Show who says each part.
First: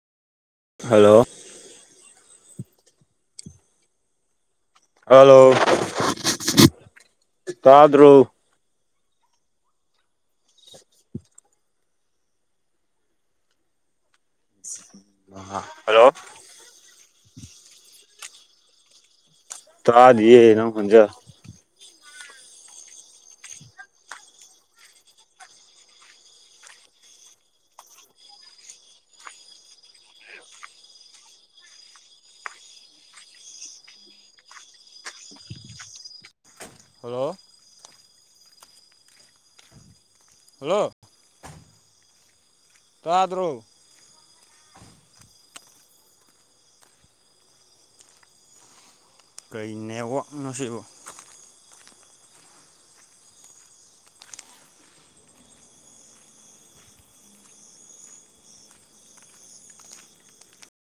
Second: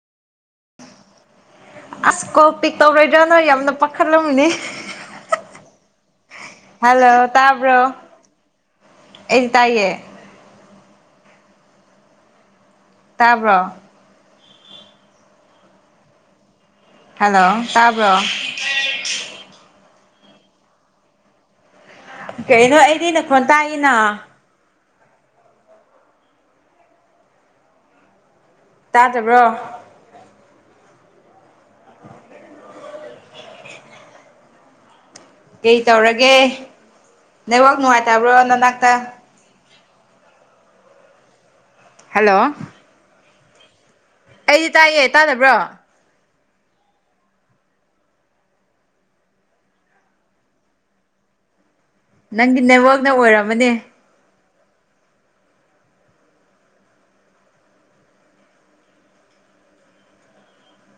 Speaker 1: hello
Speaker 2: ꯑꯁ ꯀꯣ ꯄꯤꯛ ꯇꯧꯔꯣꯏꯗ꯭ꯔꯥꯅ ꯌꯥꯝꯅ ꯄꯥꯈꯠꯂꯝꯕꯅꯤ
Speaker 1: ꯍꯜꯂꯣ
Speaker 2: ꯍꯜꯂꯣ ꯇꯥꯕ꯭ꯔꯣ
Speaker 1: ꯇꯥꯗ꯭ꯔꯣ
Speaker 2: ꯑꯩꯗꯤ ꯇꯥꯏꯌꯦ ꯇꯥꯕ꯭ꯔꯣ
Speaker 1: ꯑ ꯍꯜꯂꯣ
Speaker 2: ꯍꯜꯂꯣ ꯇꯥꯕ꯭ꯔꯣ
Speaker 1: ꯇꯥꯗꯌꯦꯅ ꯍꯟꯖꯥ
Speaker 2: ꯀꯩꯅꯣ ꯑꯩꯗꯤ ꯅꯈꯣꯟ ꯇꯥꯛꯏꯅ ꯇꯥꯗꯕ꯭ꯔꯣ ꯀꯩ ꯇꯧꯔꯒꯦ
Speaker 1: ꯍꯜꯂꯣ
Speaker 2: ꯅꯦꯠꯋꯥꯛ ꯅꯨꯡꯉꯥꯏꯇꯕ꯭ꯔꯣ ꯅꯅꯥꯛꯇ
Speaker 1: ꯍꯜꯂꯣ
Speaker 2: ꯍꯜꯂꯣ
Speaker 1: ꯆꯥꯗ꯭ꯔꯨ
Speaker 2: ꯑꯩꯗꯤ ꯇꯥꯏꯑꯦ ꯇꯥꯟꯅꯕ꯭ꯔꯣ
Speaker 1: ꯀꯅꯦꯋꯥꯛꯅꯣꯁꯤꯕꯨ
Speaker 2: ꯅꯪꯒꯤ ꯅꯕꯥꯛꯅ ꯑꯣꯏꯔꯝꯃꯅꯦ